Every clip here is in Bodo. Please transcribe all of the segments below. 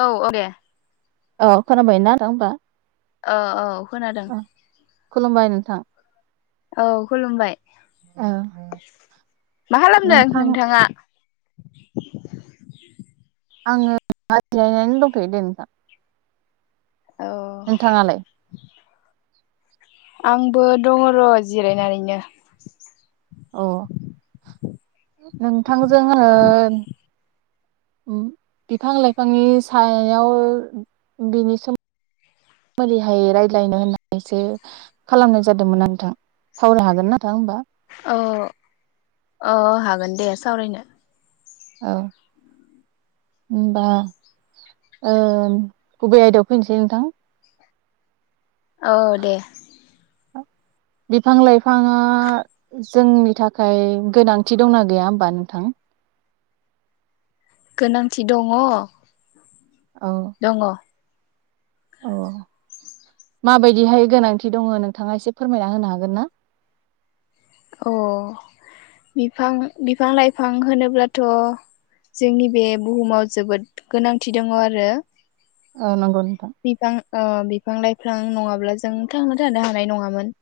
औ औ दे औ खोनाबाय ना नोंथां होमबा ओ औ खोनादों औ खुलुमबाय नोंथां औ खुलुमबाय औ मा खालामदों नोंथां नोंथाङा [inaudible] आङो [inaudible] दंथयो दे नोंथां औ नोंथाङालाय आंबो दङ र' जिरायनानैनो अ नोंथांजों आङो ओम बिफां लाइफांनि सायाव बिनि सोमोन्दै हाय रायज्लायनो होननानैसो खालामनाय जादोंमोन नोंथां सावराय हागोना नोंथां होमबा अ अ हागोन दे सावरायनो औ होनबा ओ गुबै आयदायाव फैनोसै नोंथां औ दे बिफां लाइफाङा जोंनि थाखाय गोनांथि दंना गैया होनबा नोंथां? गोनांथि दङ औ दङ औ माबायदिहाय गोनांथि दङ नोंथाङा एसे फोरमायना होनो हागोन ना अ बिफां बिफां लाइफां होनोब्लाथ' जोंनि बे बुहुमाव जोबोद गोनांथि दङ आरो ओ नंगौ नोंथां बिफां ओ बिफां लाइफां नङाब्ला जों थांना थानो हानाय नङामोन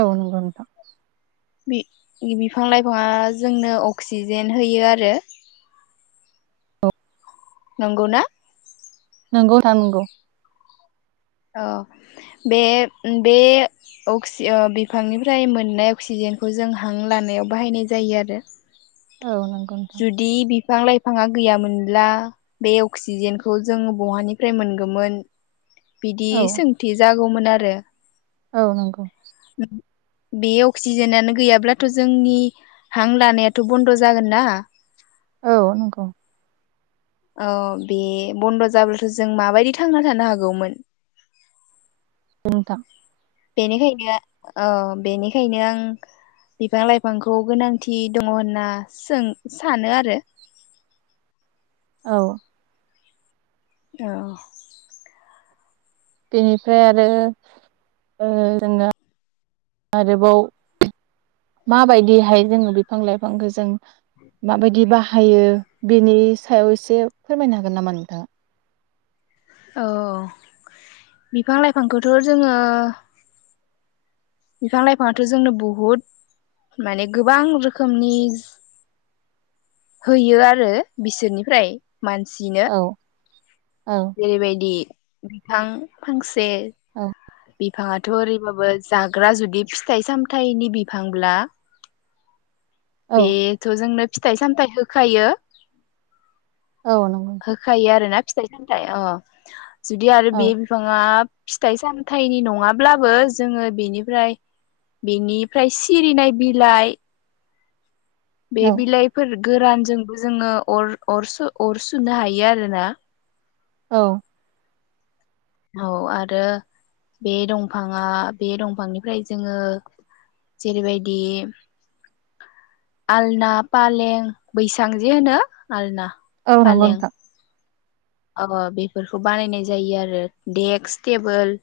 औ नोंगौ नोंथां बि- बिफां लाइफाङा जोंनो अक्सिजेन होयो आरो नंगौना? नोंगौ नोंथां नोंगौ अ बे बे अक्सि ओ बिफांनिफ्राय मोननाय अक्सिजेनखौ जों हां लानायाव बाहायनाय जायो आरो औ नंगौ नोंथां जुदि बि बिफां लाइफाङा गैयामोनब्ला बे अक्सिजेनखौ जों बहानिफ्राय मोनगोमोन बिदि औ सोंथि जा गौमोन आरो औ नंगौ बे अक्सिजेनानो गैयाब्लाथ' जोंनि हां लानायाथ' बन्द' जागोनना औ नंगौ अ बे बन्द' जाब्लाथ' जों माबायदि थांना थानो हागौमोन नोंथां बेनिखायनो औ बेनिखायनो आं बिफां लाइफांखौ गोनांथि दङ होनना सों सानो आरो औ औ बेनिफ्राय आरो ओ जोङो आरोबाव माबायदिहाय जोङो बिफां लाइफांखौ जों माबायदि बाहायो बेनि सायाव एसे फोरमायनो हागोन नामा नोंथाङा? औ बिफां लाइफांखौथ' जोङो बिफां लाइफाङाथ' जोंनो बहुद माने गोबां रोखोमनि होयो आरो बिसोरनिफ्राय मानसिनो औ औ जेरैबायदि बिफां फांस से औ बि बिफाङाथ' ओरैबाबो जाग्रा जुदि फिथाइ सामथाइनि बिफांब्ला औ बेथजोंनो फिथाइ सामथाइ होखायो औ नंगौ नोंथां होखायो आरोना फिथाइ सामथाइ अ जुदि आरो बे औ बिफाङा फिथाइ सामथाइनि नङाब्लाबो जोङो बेनिफ्राय बेनिफ्राय सिरिनाय बिलाइ बे औ बिलाइफोर गोरानजोंबो जोङो अर अर अर सुनो हायो आरोना औ औ आरो बे दंफाङा बे दंफांनिफ्राय जोङो जेरैबायदि आलना फालें बैसां जे होनो आलना औ नंगौ फालें नोंथां अ बेफोरखौ बानायनाय जायो आरो डेक्स टेबोल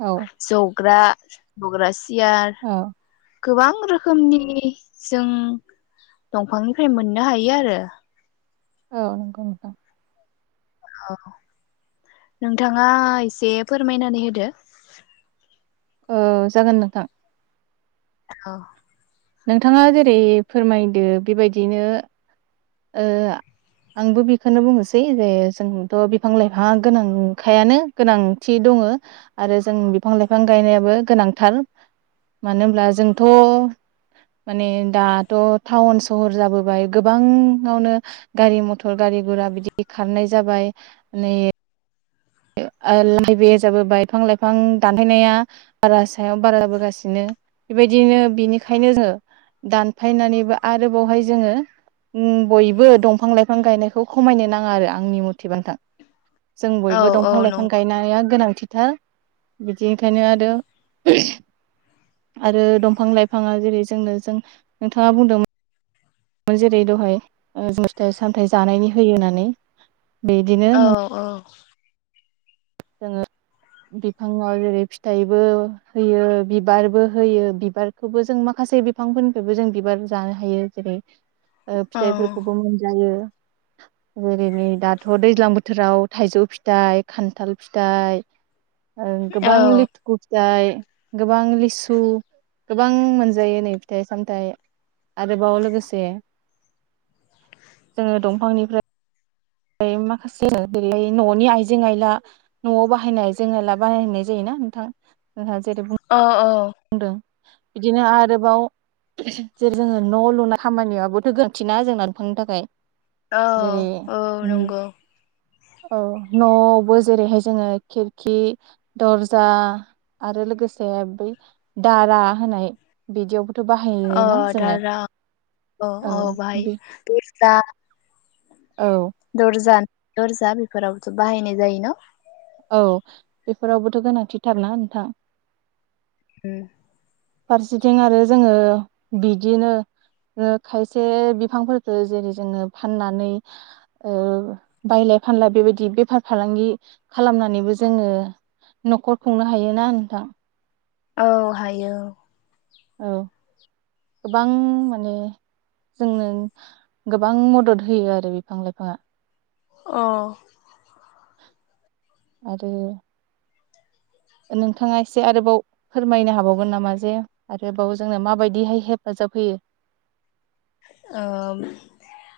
औ जग्रा [unintelligible] यार औ गोबां रोखोमनि जों दंफांनिफ्राय मोननो हायो आरो औ नंगौ नोंथां औ नोंथाङा एसे फोरमायनानै होदो ओ जागोन नोंथां औ नोंथाङा जेरै फोरमायदो बेबायदिनो ओ आंबो बेखौनो बुंनोसै जे जोंथ' बिफां लाइफाङा गोनांखायानो गोनांथि दङ आरो जों बिफां लाइफां गायनायाबो गोनांथार मानो होनब्ला जोंथ' माने दाथ' टाउन सहर जाबोबाय गोबां ङावनो गारि मथर गारि गुरा बिदि खारनाय जाबाय माने लाइ बे जाबो बाय बिफां लाइफां दानफायनाया बारा सायाव बारा जाबोगासिनो बेबायदिनो बिनिखायनो जोङो दानफायनानैबो आरोबावहाय जोङो बयबो दंफां लाइफां गायनायखौ खमायनो नाङा आरो आंनि मथेबा नोथां जों औ बो औ दंफां नं लाइफां गायनाया गोनांथि थार बिदि ओंखायनो आरो आरो दंफां लाइफाङा जेरै जोंनो जों नोंथाङा बुंदोंमोन जेरै दहाय जों फिथाइ सामथाइ जानायनि होयो होननानै बिदिनो औ औ [inaudible] जोङो बिफाङाव जेरै फिथाइबो होयो बिबारबो होयो बिबारखौबो जों माखासे बिफांफोरनिफ्रायबो जों बिबार जानो हायो जेरै ओ औ फिथाइफोरखौबो मोनजायो जेरै नै दाथ' दैज्लां बोथोराव थाइजौ फिथाइ खान्थाल फिथाइ ओ गोबां औ लिथुखु जाय गोबां लिसु गोबां मोनजायो नै फिथाइ सामथाइ आरोबाव लोगोसे जोङो दंफांनिफ्राय माखासे [inaudible] न'नि आइजें आइला न'आव बाहायनाय आइजें आइला बानायनाय जायोना नोंथां नोंहा जेरै अ अ बुंदों बिदिनो आरोबाव जेर जोङो न' लुनाय खामानियावाबोथ' गोरोन्थि ना जोंना दफांनि थाखाय औ जेरै औ नंगौ औ न'आवबो जेरैहाय जोङो खिरखि दर्जा आरो लोगोसे बै दारा होनाय बिदियावबो अ दारा औ औ बाय बे जा औ दरजा दरजा बेफोरावबोथ' बाहायनाय जायो न औ बेफोरावबोथ' गोनांथिथारना नोंथां उम फारसेथिं आरो जोङो बिदिनो ओ खायसे बिफांफोरखो जेरै जोङो फाननानै ओ बायलाय फानलाय बेबायदि बेफार फालांगि खालामनानैबो जोङो न'खर खुंनो हायोना नोंथां औ हायो औ औ गोबां माने जोंनो गोबां मदद होयो आरो बिफां लाइफाङा अ आरो नोंथाङा एसे आरोबाव फोरमायनो हाबावगोन नामा जे आरोबाव जोंनो माबायदिहाय हेफाजाब होयो ओ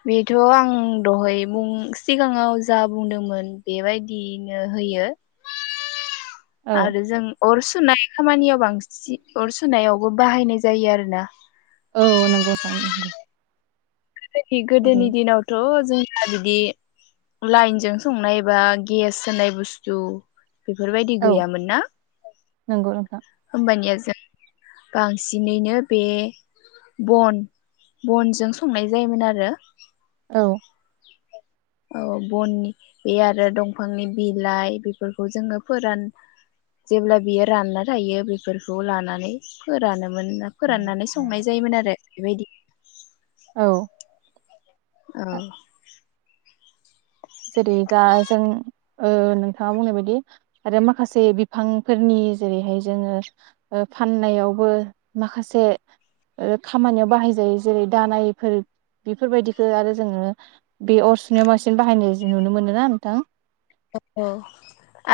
बेथ' आं दहाय बुं सिगाङाव जा बुंदोंमोन बेबायदिनो होयो औ [unintelligible] आरो जों अर सुनाय खामानियाव बांसिन अर सुनायावबो बाहायनाय जायो आरो ना औ नोंगौ थां नंगौ गोदोनि जेरै गोदोनि दिनावथ' जों बिदि लाइनजों संनाय बा गेस होन्नाय बुस्थु बेफोरबायदि गैयामोन ना नोंगौ नोंथां होमबानिया जों बांसिनैनो बे बन बनजों संनाय जायोमोन आरो औ औ बननि बे आरो दंफांनि बिलाइ बिफोरखौ जोङो फोरान जेब्ला बियो रानना थायो बेफोरखौ लानानै फोरानो मोन फोराननानै संनाय जायोमोन आरो बेबायदि औ औ जेरै दा जों ओ नोंथाङा बुंनाय बायदि आरो माखासे बिफांफोरनि जेरैहाय जोङो ओ फाननायावबो माखासे खामानियाव बाहाय जायो जेरै दानायफोर बेफोरबायदिखौ आरो जोङो बे अरसुनियाव बांसिन बाहायनाय नुनो मोनोना नोंथां औ औ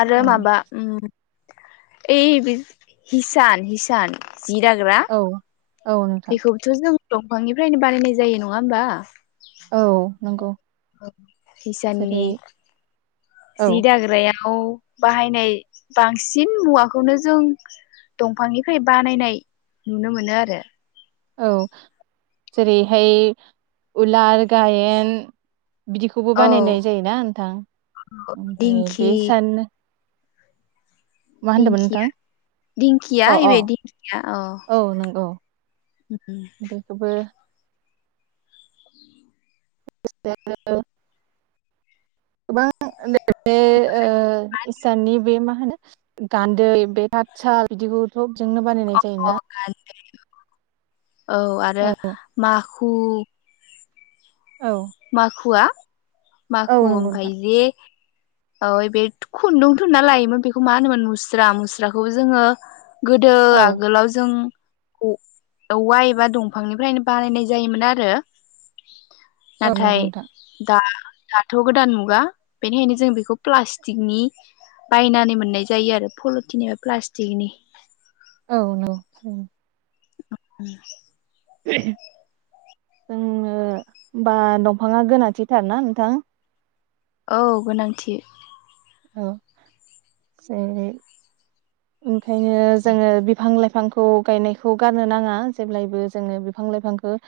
आरो माबा ओम ओइ बे हिसान हिसान जिदाग्रा औ औ नोंथां बेखौबोथ' जों दंफांनिफ्रायनो बानायनाय जायो नङा होमबा औ नोंगौ हिसाननि औ जि दाग्रायाव बाहायनाय बांसिन मुवाखौनो जों दंफांनिफ्राय बानायनाय नुनो मोनो आरो औ जेरैहाय उलार गायेन बिदिखौबो औ बानायनाय जायोना नोंथां ओमफाय दिंखि बे सान मा होनदोंमोन नोंथां दिंखिया दिंखिया अ अ बे दिंखिया औ बेखौबो [unintelligible] गोबां [unintelligible] इसाननि बे मा गान्दै बे थात साल बिदिखौथ' जोंनो बानायनाय जायोना औ आरो मा खु औ माखुवा औ माखु नंगौ ओमफाय नोंथां जे औओइ बे खुन्दुं थुनना लायोमोन बेखौ मा होनोमोन मुस्रा मुस्राखौबो जोङो गोदो औ आगोलाव जों औ-औवा एबा दंफांनिफ्रायनो बानायनाय जायोमोन आरो। औ नंगौ नाथाय नोंथां दा दाथ' गोदान मुगा बेनिखायनो जों बेखौ प्लास्टिकनि बायनानै मोननाय जायो आरो पलिटिनि एबा प्लास्टिकनि- औ नंगौ। [unintelligible] जोंनो ओमबा दंफाङा गोनांथिथारना नोंथां। औ गोनांथि। औ जेरै ओंखायनो जोङो बिफां लाइफां बिफांखौ गायनायखौ गारनो नाङा जेब्लायबो जोङो बिफां लाइफांखौ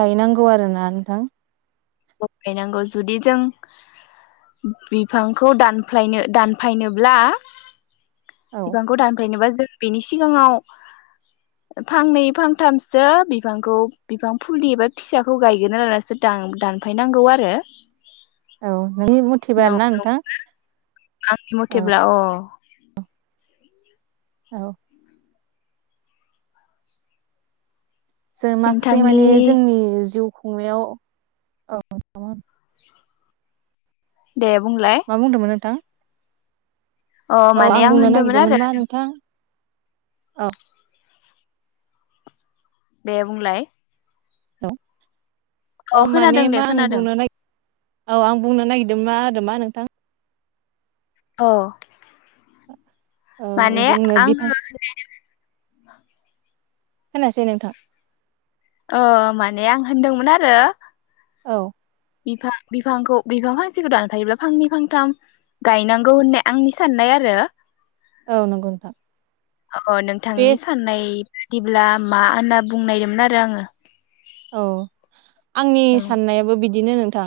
गायनांगौ आरो ना नोंथां। औ गायनांगौ जुदि जों बिफांखौ दानफायनो दानफायनोब्ला औ बिबांखौ दानफ्रायनोबा जों बेनि सिगाङाव फांनै फांथामसो बिफांखौ बिफां फुलि एबा फिसाखौ गायगोना लानासो दान दा साफैनांगौ आरो औ नोंनि मथिबा न' आरो ना नोंथां। आंनि औ मथेब्ला अ औ जों माखासे नोंथांनि माने जोंनि जिउ। खुंनायाव औमोन दे बुंलाय मा बुंदोंमोन नोंथां? अ औ माने आं बुंनो होनदोंमोन नागिरदोंमोन आरो मा नोंथां औ दे बुंलाय औ' अ माने खोनादों दे मा आं खोनादों बुंनो नागिर औ आं बुंनो नागिरदों मा आरो मा नोंथां अ औ माने जोंनो बिफां आङो [unintelligible] [unintelligible] खोनायासै नोंथां ओ माने आं होनदोंमोन आरो औ बिफां बिफांखौ बिफां फांसेखौ दानफायोब्ला फांनै फांथाम गायनांगौ होननाय आंनि साननाय आरो औ नंगौ नोंथां अ बे नोंथांनि साननाय बिदिब्ला मा होनना बुंनायदोंमोन आरो आङो औ आंनि आङो साननायाबो बिद बिदिनो नोंथां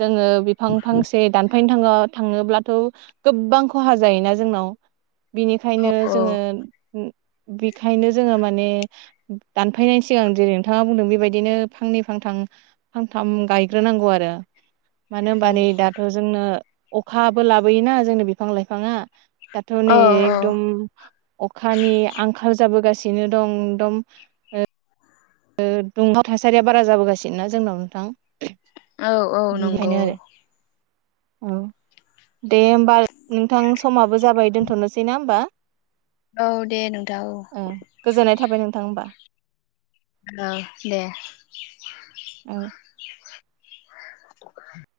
जोङो बिफां फांसे दान फायनो थाङो थाङोब्लाथ' गोबां खहा जायोना जोंनाव औ बिनिखायनो जोङो बेखायनो जोङो माने दानफायनायनि सिगां जेरै नोंथाङा बुंदों बे बेबायदिनो फांनै फांथाम फांथाम गायग्रोनांगौ आरो मानो होनबा नै दाथ' जोंनो अखाबो लाबोयोना जोंनो बिफां लाइफाङा दाथ' औ नै एकदम अखानि आंखाल जाबोगासि बिनो दं दम ओ ओ दुंहाव थासारिया बारा जाबोगासिनो ना जोंनाव नोंथां औ औ नंगौ बेनिखायनो आरो औ दे होमबा नोंथां समाबो जाबाय दोनथ'नोसै ना होमबा औ दे नोंथां औ ओ गोजोननाय थाबाय नोंथां होमबा औ दे औ [inaudible]